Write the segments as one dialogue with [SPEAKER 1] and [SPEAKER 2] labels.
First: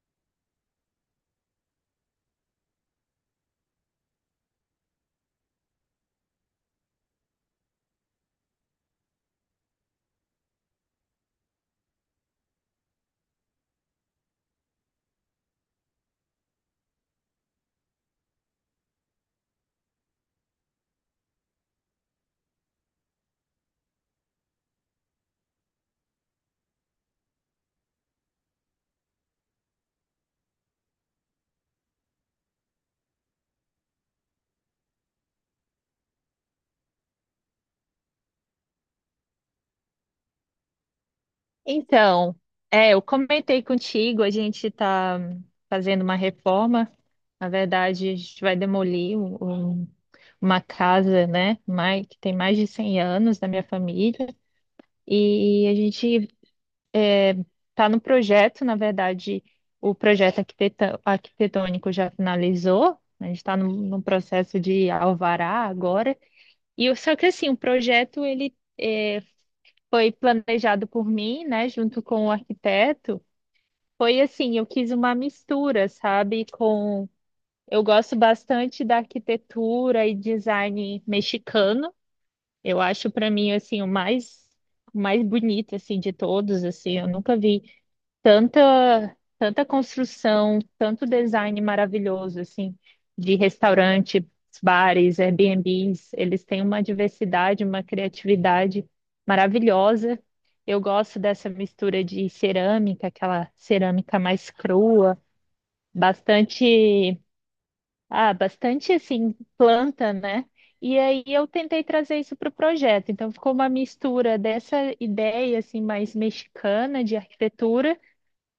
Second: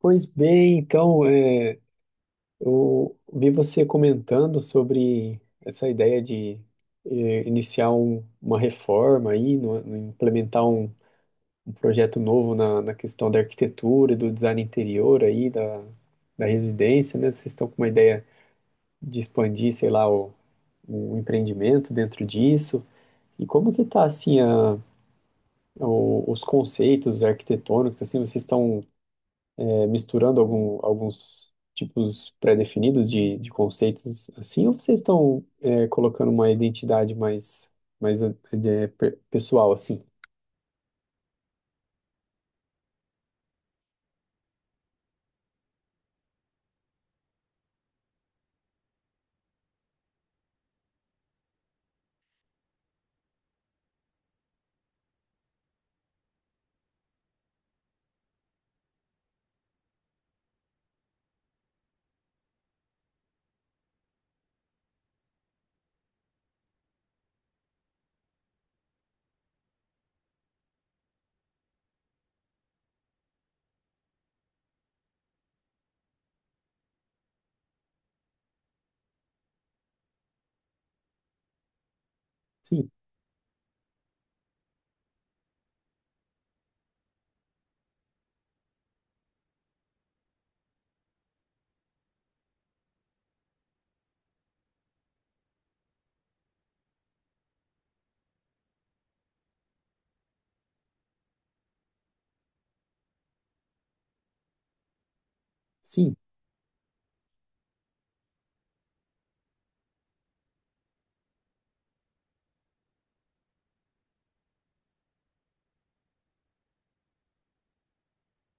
[SPEAKER 1] Pois bem, então, eu vi você comentando sobre essa ideia de iniciar uma reforma aí, implementar um projeto novo na questão da arquitetura e do design interior aí, da residência, né? Vocês estão com uma ideia de expandir, sei lá, um empreendimento dentro disso. E como que tá, assim, os conceitos arquitetônicos, assim, vocês estão misturando alguns tipos pré-definidos de conceitos assim, ou vocês estão colocando uma identidade mais, mais é, pessoal assim?
[SPEAKER 2] Então, eu comentei contigo, a gente está fazendo uma reforma. Na verdade, a gente vai demolir um- uma casa, né, que tem mais de 100 anos da minha família. E a gente está no projeto, na verdade, o projeto arquitetônico já finalizou. A gente está no processo de alvará agora. Só que assim, o projeto ele foi planejado por mim, né, junto com o arquiteto. Foi assim, eu quis uma mistura, sabe? Com Eu gosto bastante da arquitetura e design mexicano. Eu
[SPEAKER 1] Sim,
[SPEAKER 2] acho para mim assim o mais bonito assim de todos, assim, eu nunca vi tanta construção, tanto design maravilhoso assim de restaurantes, bares, Airbnbs, eles têm uma diversidade, uma criatividade maravilhosa. Eu gosto dessa mistura de cerâmica, aquela cerâmica mais crua,
[SPEAKER 1] sim.
[SPEAKER 2] bastante, bastante assim planta, né? E aí eu tentei trazer isso para o projeto. Então ficou uma mistura dessa ideia assim mais mexicana de arquitetura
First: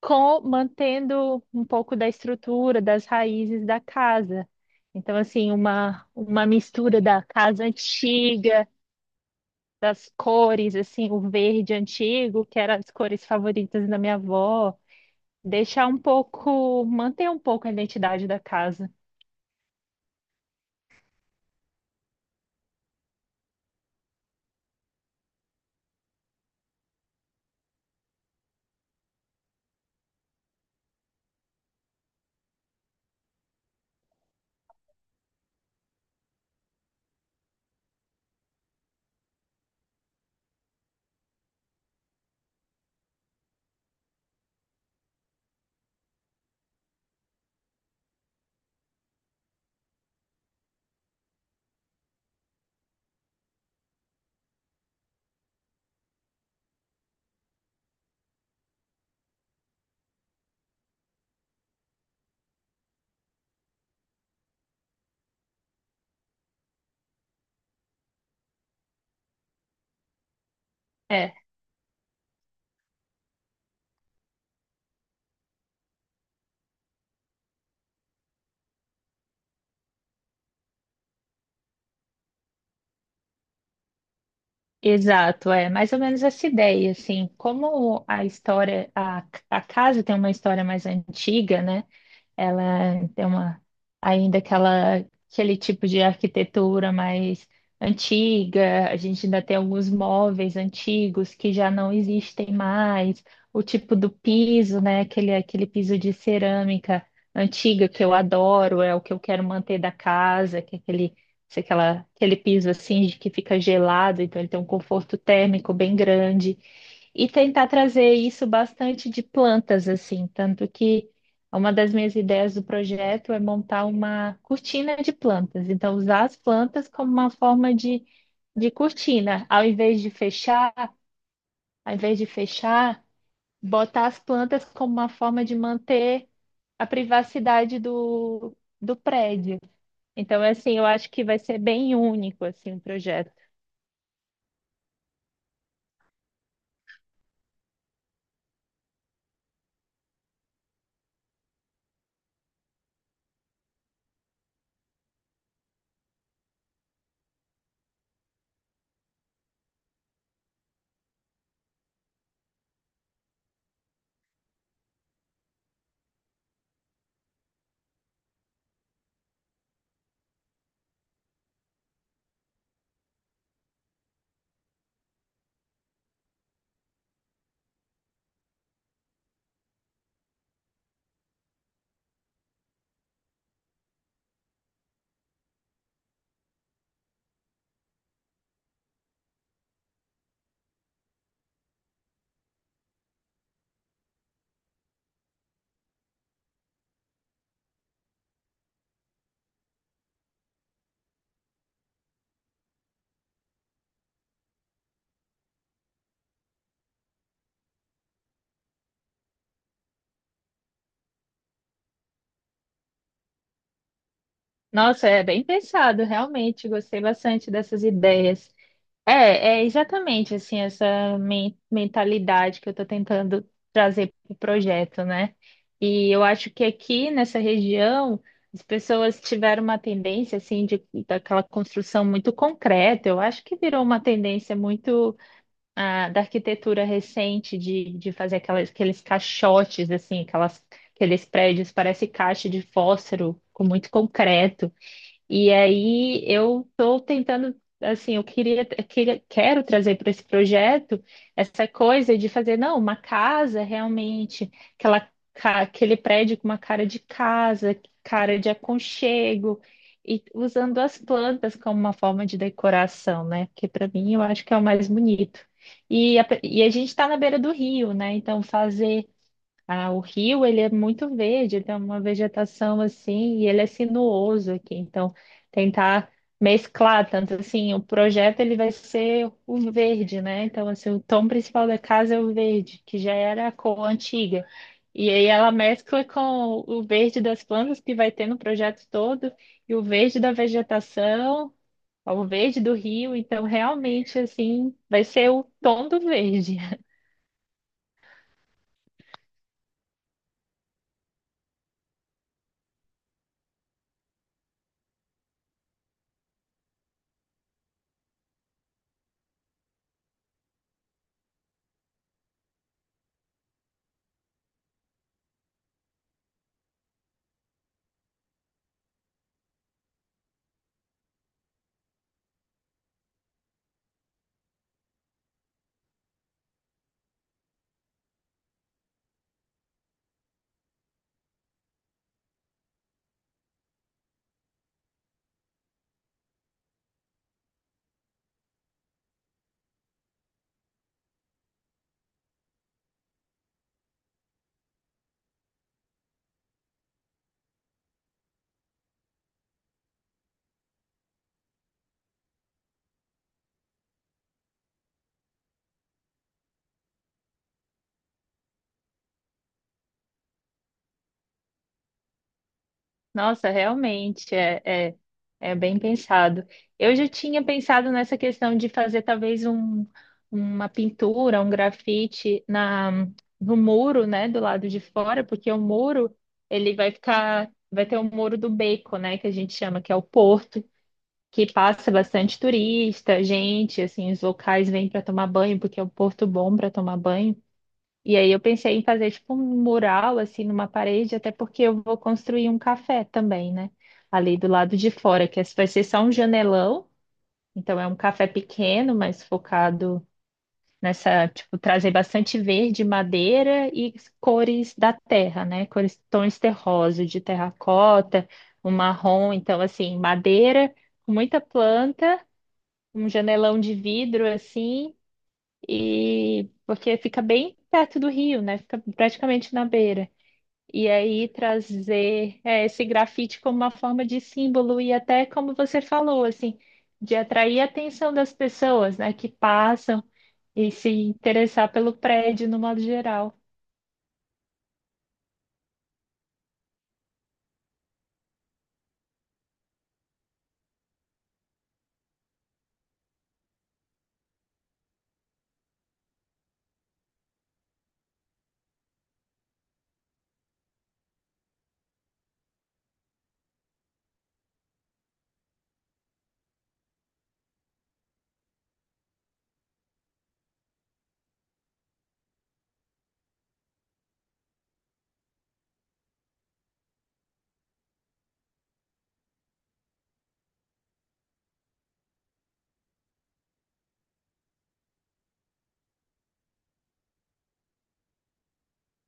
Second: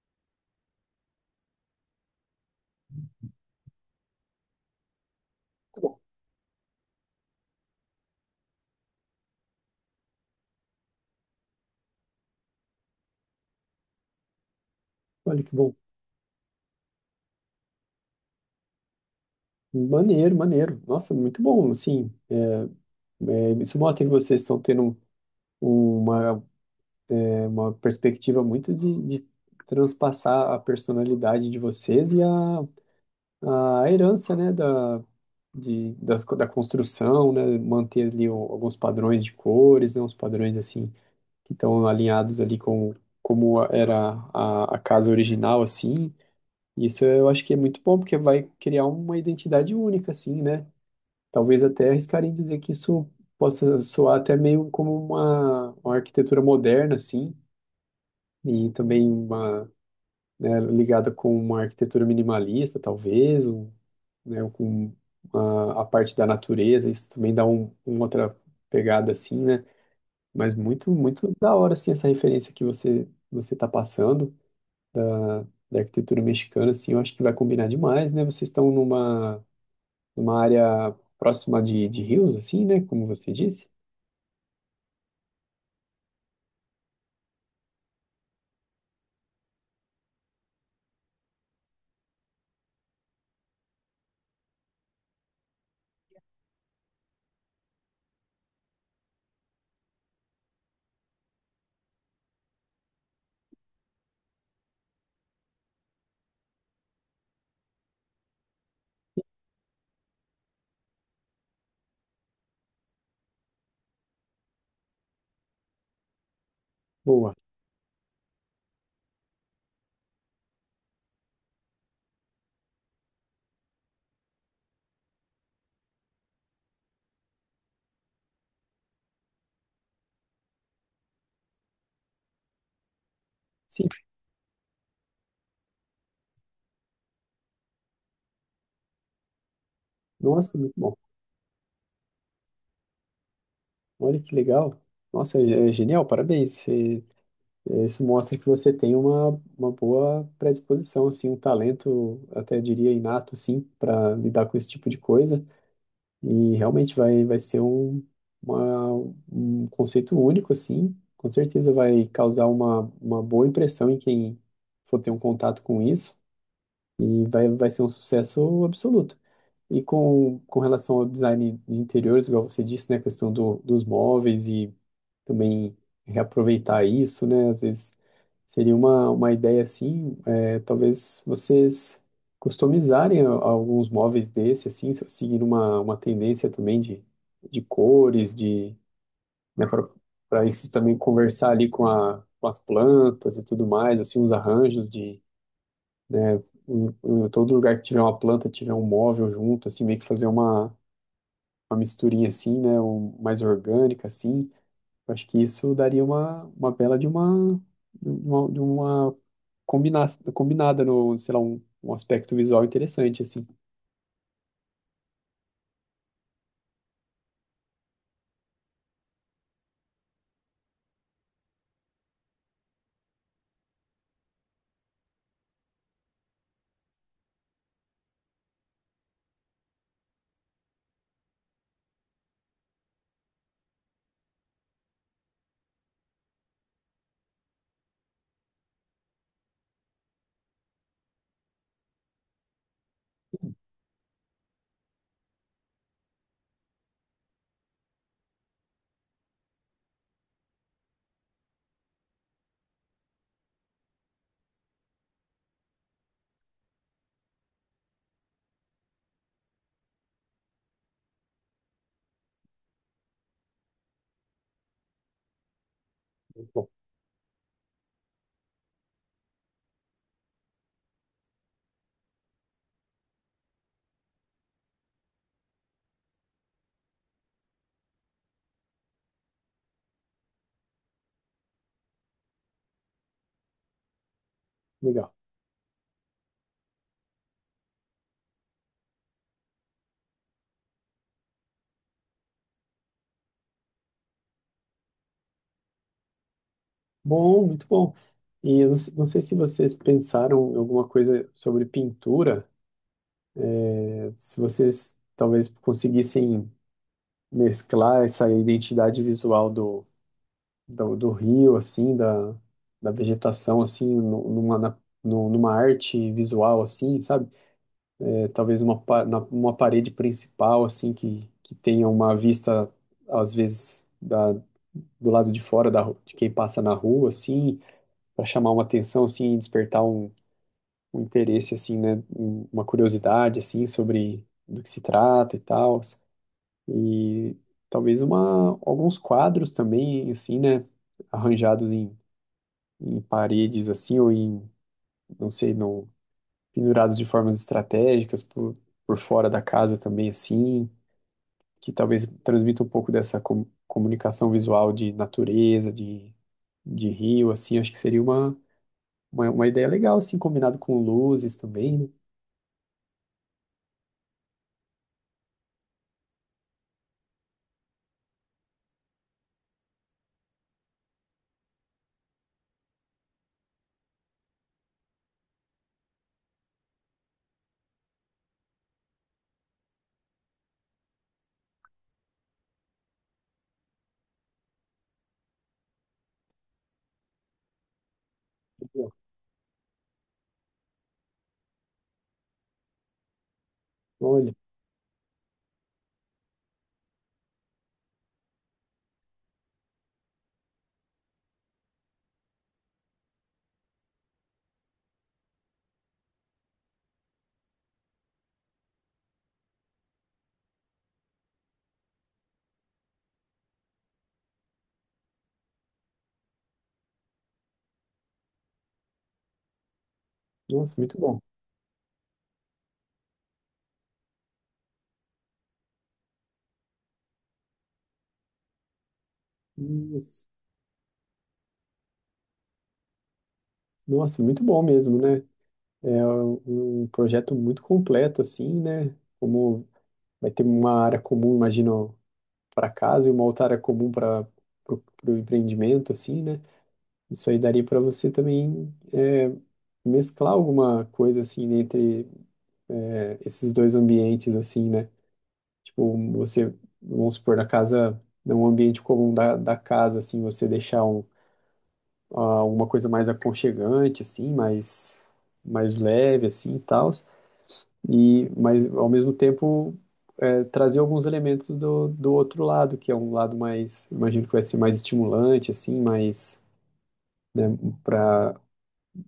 [SPEAKER 2] com mantendo um pouco da estrutura, das raízes da casa. Então, assim,
[SPEAKER 1] Tá bom.
[SPEAKER 2] uma mistura da casa antiga, das cores, assim, o verde antigo, que eram as cores favoritas da minha avó,
[SPEAKER 1] Olha que bom.
[SPEAKER 2] deixar um pouco, manter um pouco a identidade da casa.
[SPEAKER 1] Maneiro, maneiro. Nossa, muito bom, assim. Isso mostra que vocês estão tendo uma, uma perspectiva muito de transpassar a personalidade de vocês e a herança, né, da construção, né, manter ali alguns padrões de cores, né, uns padrões, assim, que estão alinhados ali com como era a casa original, assim, isso eu acho que é muito bom, porque vai criar uma identidade única, assim, né, talvez até arriscaria em dizer que isso possa soar até meio como uma arquitetura moderna, assim, e também uma, né, ligada com uma arquitetura minimalista, talvez, né, com a parte da natureza, isso também dá um, uma outra pegada assim, né? Mas muito, muito
[SPEAKER 2] É,
[SPEAKER 1] da hora, assim, essa referência que você está passando da arquitetura mexicana, assim, eu acho que vai combinar demais, né? Vocês estão numa, numa área próxima de rios, assim, né? Como você disse.
[SPEAKER 2] exato, é mais ou menos essa ideia, assim, como a história, a casa tem uma história mais antiga, né? Ela tem uma ainda aquela aquele tipo de arquitetura mais antiga. A gente ainda tem alguns móveis antigos que já não existem mais. O tipo do piso, né? Aquele piso de cerâmica antiga que eu adoro, é o que eu quero manter da casa, que é aquele se aquela, aquele piso assim de que fica gelado, então ele tem um conforto térmico bem grande. E
[SPEAKER 1] Boa.
[SPEAKER 2] tentar trazer isso bastante de plantas, assim, tanto que uma das minhas ideias do projeto é montar uma cortina de plantas. Então, usar as plantas como uma forma de cortina. Ao invés de fechar,
[SPEAKER 1] Sim.
[SPEAKER 2] botar as plantas como uma forma de manter a privacidade do prédio. Então, é
[SPEAKER 1] Nossa, muito
[SPEAKER 2] assim, eu
[SPEAKER 1] bom.
[SPEAKER 2] acho que vai ser bem único, assim, o projeto.
[SPEAKER 1] Olha que legal. Nossa, é genial, parabéns. Você isso mostra que você tem uma boa predisposição, assim, um talento, até diria inato, sim, para lidar com esse tipo de coisa. E realmente vai, vai ser um, uma, um conceito único, assim. Com certeza vai causar uma boa impressão em quem for ter um contato com isso. E vai, vai ser um sucesso absoluto. E com relação ao design de interiores, igual você disse, né, a questão dos móveis e também reaproveitar isso, né, às vezes seria uma ideia assim, é, talvez vocês customizarem alguns móveis desse, assim, seguindo uma tendência também de cores, de, né, para isso também conversar ali com com as plantas e tudo mais, assim, uns arranjos de, né, em todo lugar que tiver uma planta, tiver um móvel junto, assim, meio que fazer uma misturinha assim, né, um, mais orgânica assim, eu acho que isso daria uma bela de uma, de uma combina, combinada no, sei lá, um aspecto visual interessante assim.
[SPEAKER 2] Nossa, é bem pensado, realmente. Gostei bastante dessas ideias. É exatamente assim essa mentalidade que eu estou tentando trazer para o projeto, né? E eu acho que aqui nessa região as pessoas tiveram uma tendência assim de daquela construção muito concreta. Eu acho que virou uma tendência muito da arquitetura recente de fazer aqueles caixotes assim, aqueles prédios parece caixa de fósforo com muito concreto. E aí eu estou tentando, assim, eu queria, queria quero trazer para esse projeto essa coisa de fazer, não, uma casa realmente, aquele prédio com uma cara de casa, cara de aconchego, e usando as plantas como uma forma de decoração, né? Porque para mim eu acho que é o mais bonito. E
[SPEAKER 1] Bom,
[SPEAKER 2] a gente está na beira do rio, né? Então fazer ah, o rio, ele é muito verde, tem uma vegetação assim, e ele é sinuoso aqui. Então, tentar mesclar tanto assim, o projeto ele vai ser o verde, né? Então, assim, o tom principal da casa é o verde, que já era a cor antiga. E
[SPEAKER 1] legal.
[SPEAKER 2] aí ela mescla com o verde das plantas que vai ter no projeto todo, e o verde da vegetação, o verde do rio. Então, realmente, assim, vai ser o tom do verde.
[SPEAKER 1] Bom, muito bom. E eu não, não sei se vocês pensaram em alguma coisa sobre pintura, né, se vocês talvez conseguissem mesclar essa identidade visual do do rio, assim, da vegetação, assim, numa arte visual, assim, sabe? É, talvez uma, uma parede principal, assim, que tenha uma vista, às vezes, do lado de fora de quem passa na rua, assim, para chamar uma atenção, assim, e despertar um, um interesse, assim, né? Uma curiosidade, assim, sobre do que se trata e tal. E talvez uma, alguns quadros também, assim, né? Arranjados em paredes assim, ou em, não sei, no, pendurados de formas estratégicas por fora da casa também assim, que talvez transmita um pouco dessa comunicação visual de natureza, de rio, assim, acho que seria uma ideia legal, assim, combinado com luzes também, né?
[SPEAKER 2] Nossa, realmente é, é bem pensado. Eu já tinha pensado nessa questão de fazer talvez uma pintura, um grafite no muro, né, do lado de fora, porque o muro ele vai ficar, vai ter o muro do beco, né, que a gente chama, que é o porto, que passa bastante turista, gente, assim, os locais vêm para tomar banho, porque é um porto bom para tomar banho. E aí eu pensei em fazer tipo um mural assim numa parede, até porque eu vou construir um café também, né?
[SPEAKER 1] Olha,
[SPEAKER 2] Ali do lado de fora, que esse vai ser só um janelão, então é um café pequeno, mas focado nessa, tipo, trazer bastante verde, madeira e cores da terra, né? Cores tons terrosos, de terracota, um marrom, então assim, madeira, com muita planta, um janelão de vidro assim. E porque fica bem perto do rio, né? Fica praticamente na beira.
[SPEAKER 1] nossa,
[SPEAKER 2] E
[SPEAKER 1] muito bom.
[SPEAKER 2] aí trazer é, esse grafite como uma forma de símbolo e até como você falou, assim, de atrair a atenção das pessoas, né, que passam
[SPEAKER 1] Isso.
[SPEAKER 2] e se interessar pelo prédio no modo geral.
[SPEAKER 1] Nossa, muito bom mesmo, né? É um projeto muito completo, assim, né? Como vai ter uma área comum, imagino, para casa e uma outra área comum para o empreendimento, assim, né? Isso aí daria para você também é, mesclar alguma coisa, assim, entre é, esses dois ambientes, assim, né? Tipo, você, vamos supor, na casa, num ambiente comum da casa, assim, você deixar um, ah, uma coisa mais aconchegante, assim, mais, mais leve, assim, e tal e mas ao mesmo tempo é, trazer alguns elementos do outro lado, que é um lado mais, imagino que vai ser mais estimulante, assim, mais, né, para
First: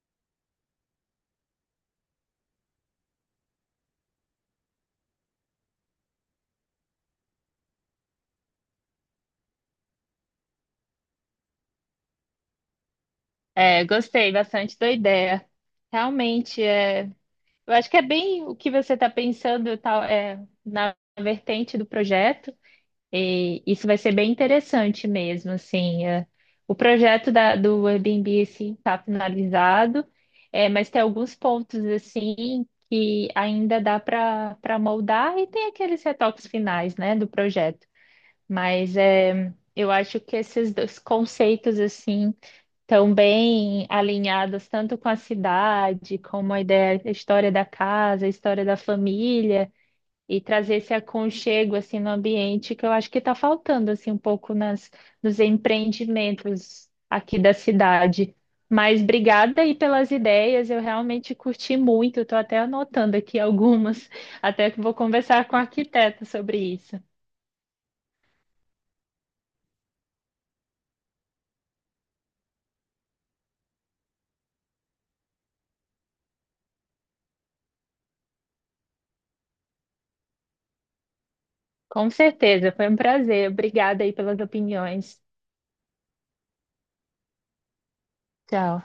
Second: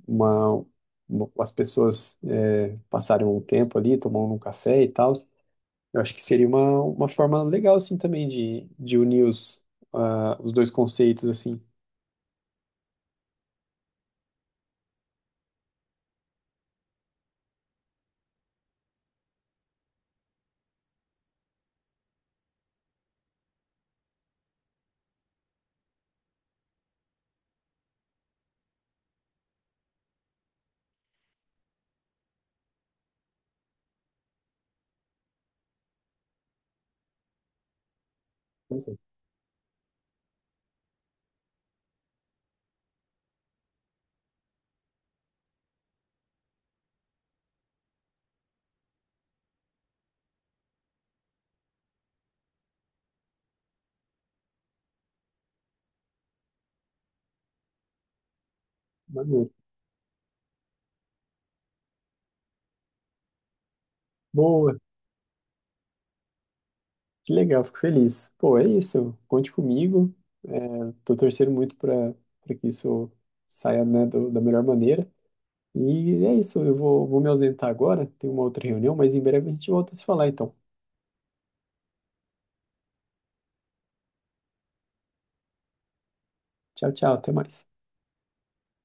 [SPEAKER 1] uma, as pessoas é, passarem um tempo ali, tomando um café e tal. Eu acho que seria uma forma legal, assim, também de unir os, ah, os dois conceitos, assim.
[SPEAKER 2] É, gostei bastante da ideia. Realmente, é, eu acho que é bem o que você está pensando, tal, é, na vertente do projeto. E isso vai ser bem interessante mesmo, assim. É. O projeto do Airbnb, assim, está finalizado, é, mas tem alguns pontos, assim, que ainda dá para moldar e tem aqueles retoques finais, né, do projeto.
[SPEAKER 1] Nossa,
[SPEAKER 2] Mas é, eu acho que esses dois conceitos, assim, estão bem alinhados tanto com a cidade, como a ideia, a história da casa, a história da família e trazer esse aconchego assim no ambiente que eu acho que está faltando assim um pouco nas nos empreendimentos aqui da cidade. Mas
[SPEAKER 1] maneiro.
[SPEAKER 2] obrigada aí pelas ideias, eu realmente curti muito, estou até anotando aqui algumas, até
[SPEAKER 1] Boa,
[SPEAKER 2] que vou conversar com o arquiteto sobre isso.
[SPEAKER 1] que legal, fico feliz. Pô, é isso, conte comigo. Tô torcendo muito para que isso saia, né, da melhor maneira. E é isso, eu vou, vou me ausentar agora, tem uma outra reunião, mas em breve a gente volta a se falar, então.
[SPEAKER 2] Com certeza, foi um prazer. Obrigada aí pelas opiniões.
[SPEAKER 1] Tchau, tchau, até mais.
[SPEAKER 2] Tchau.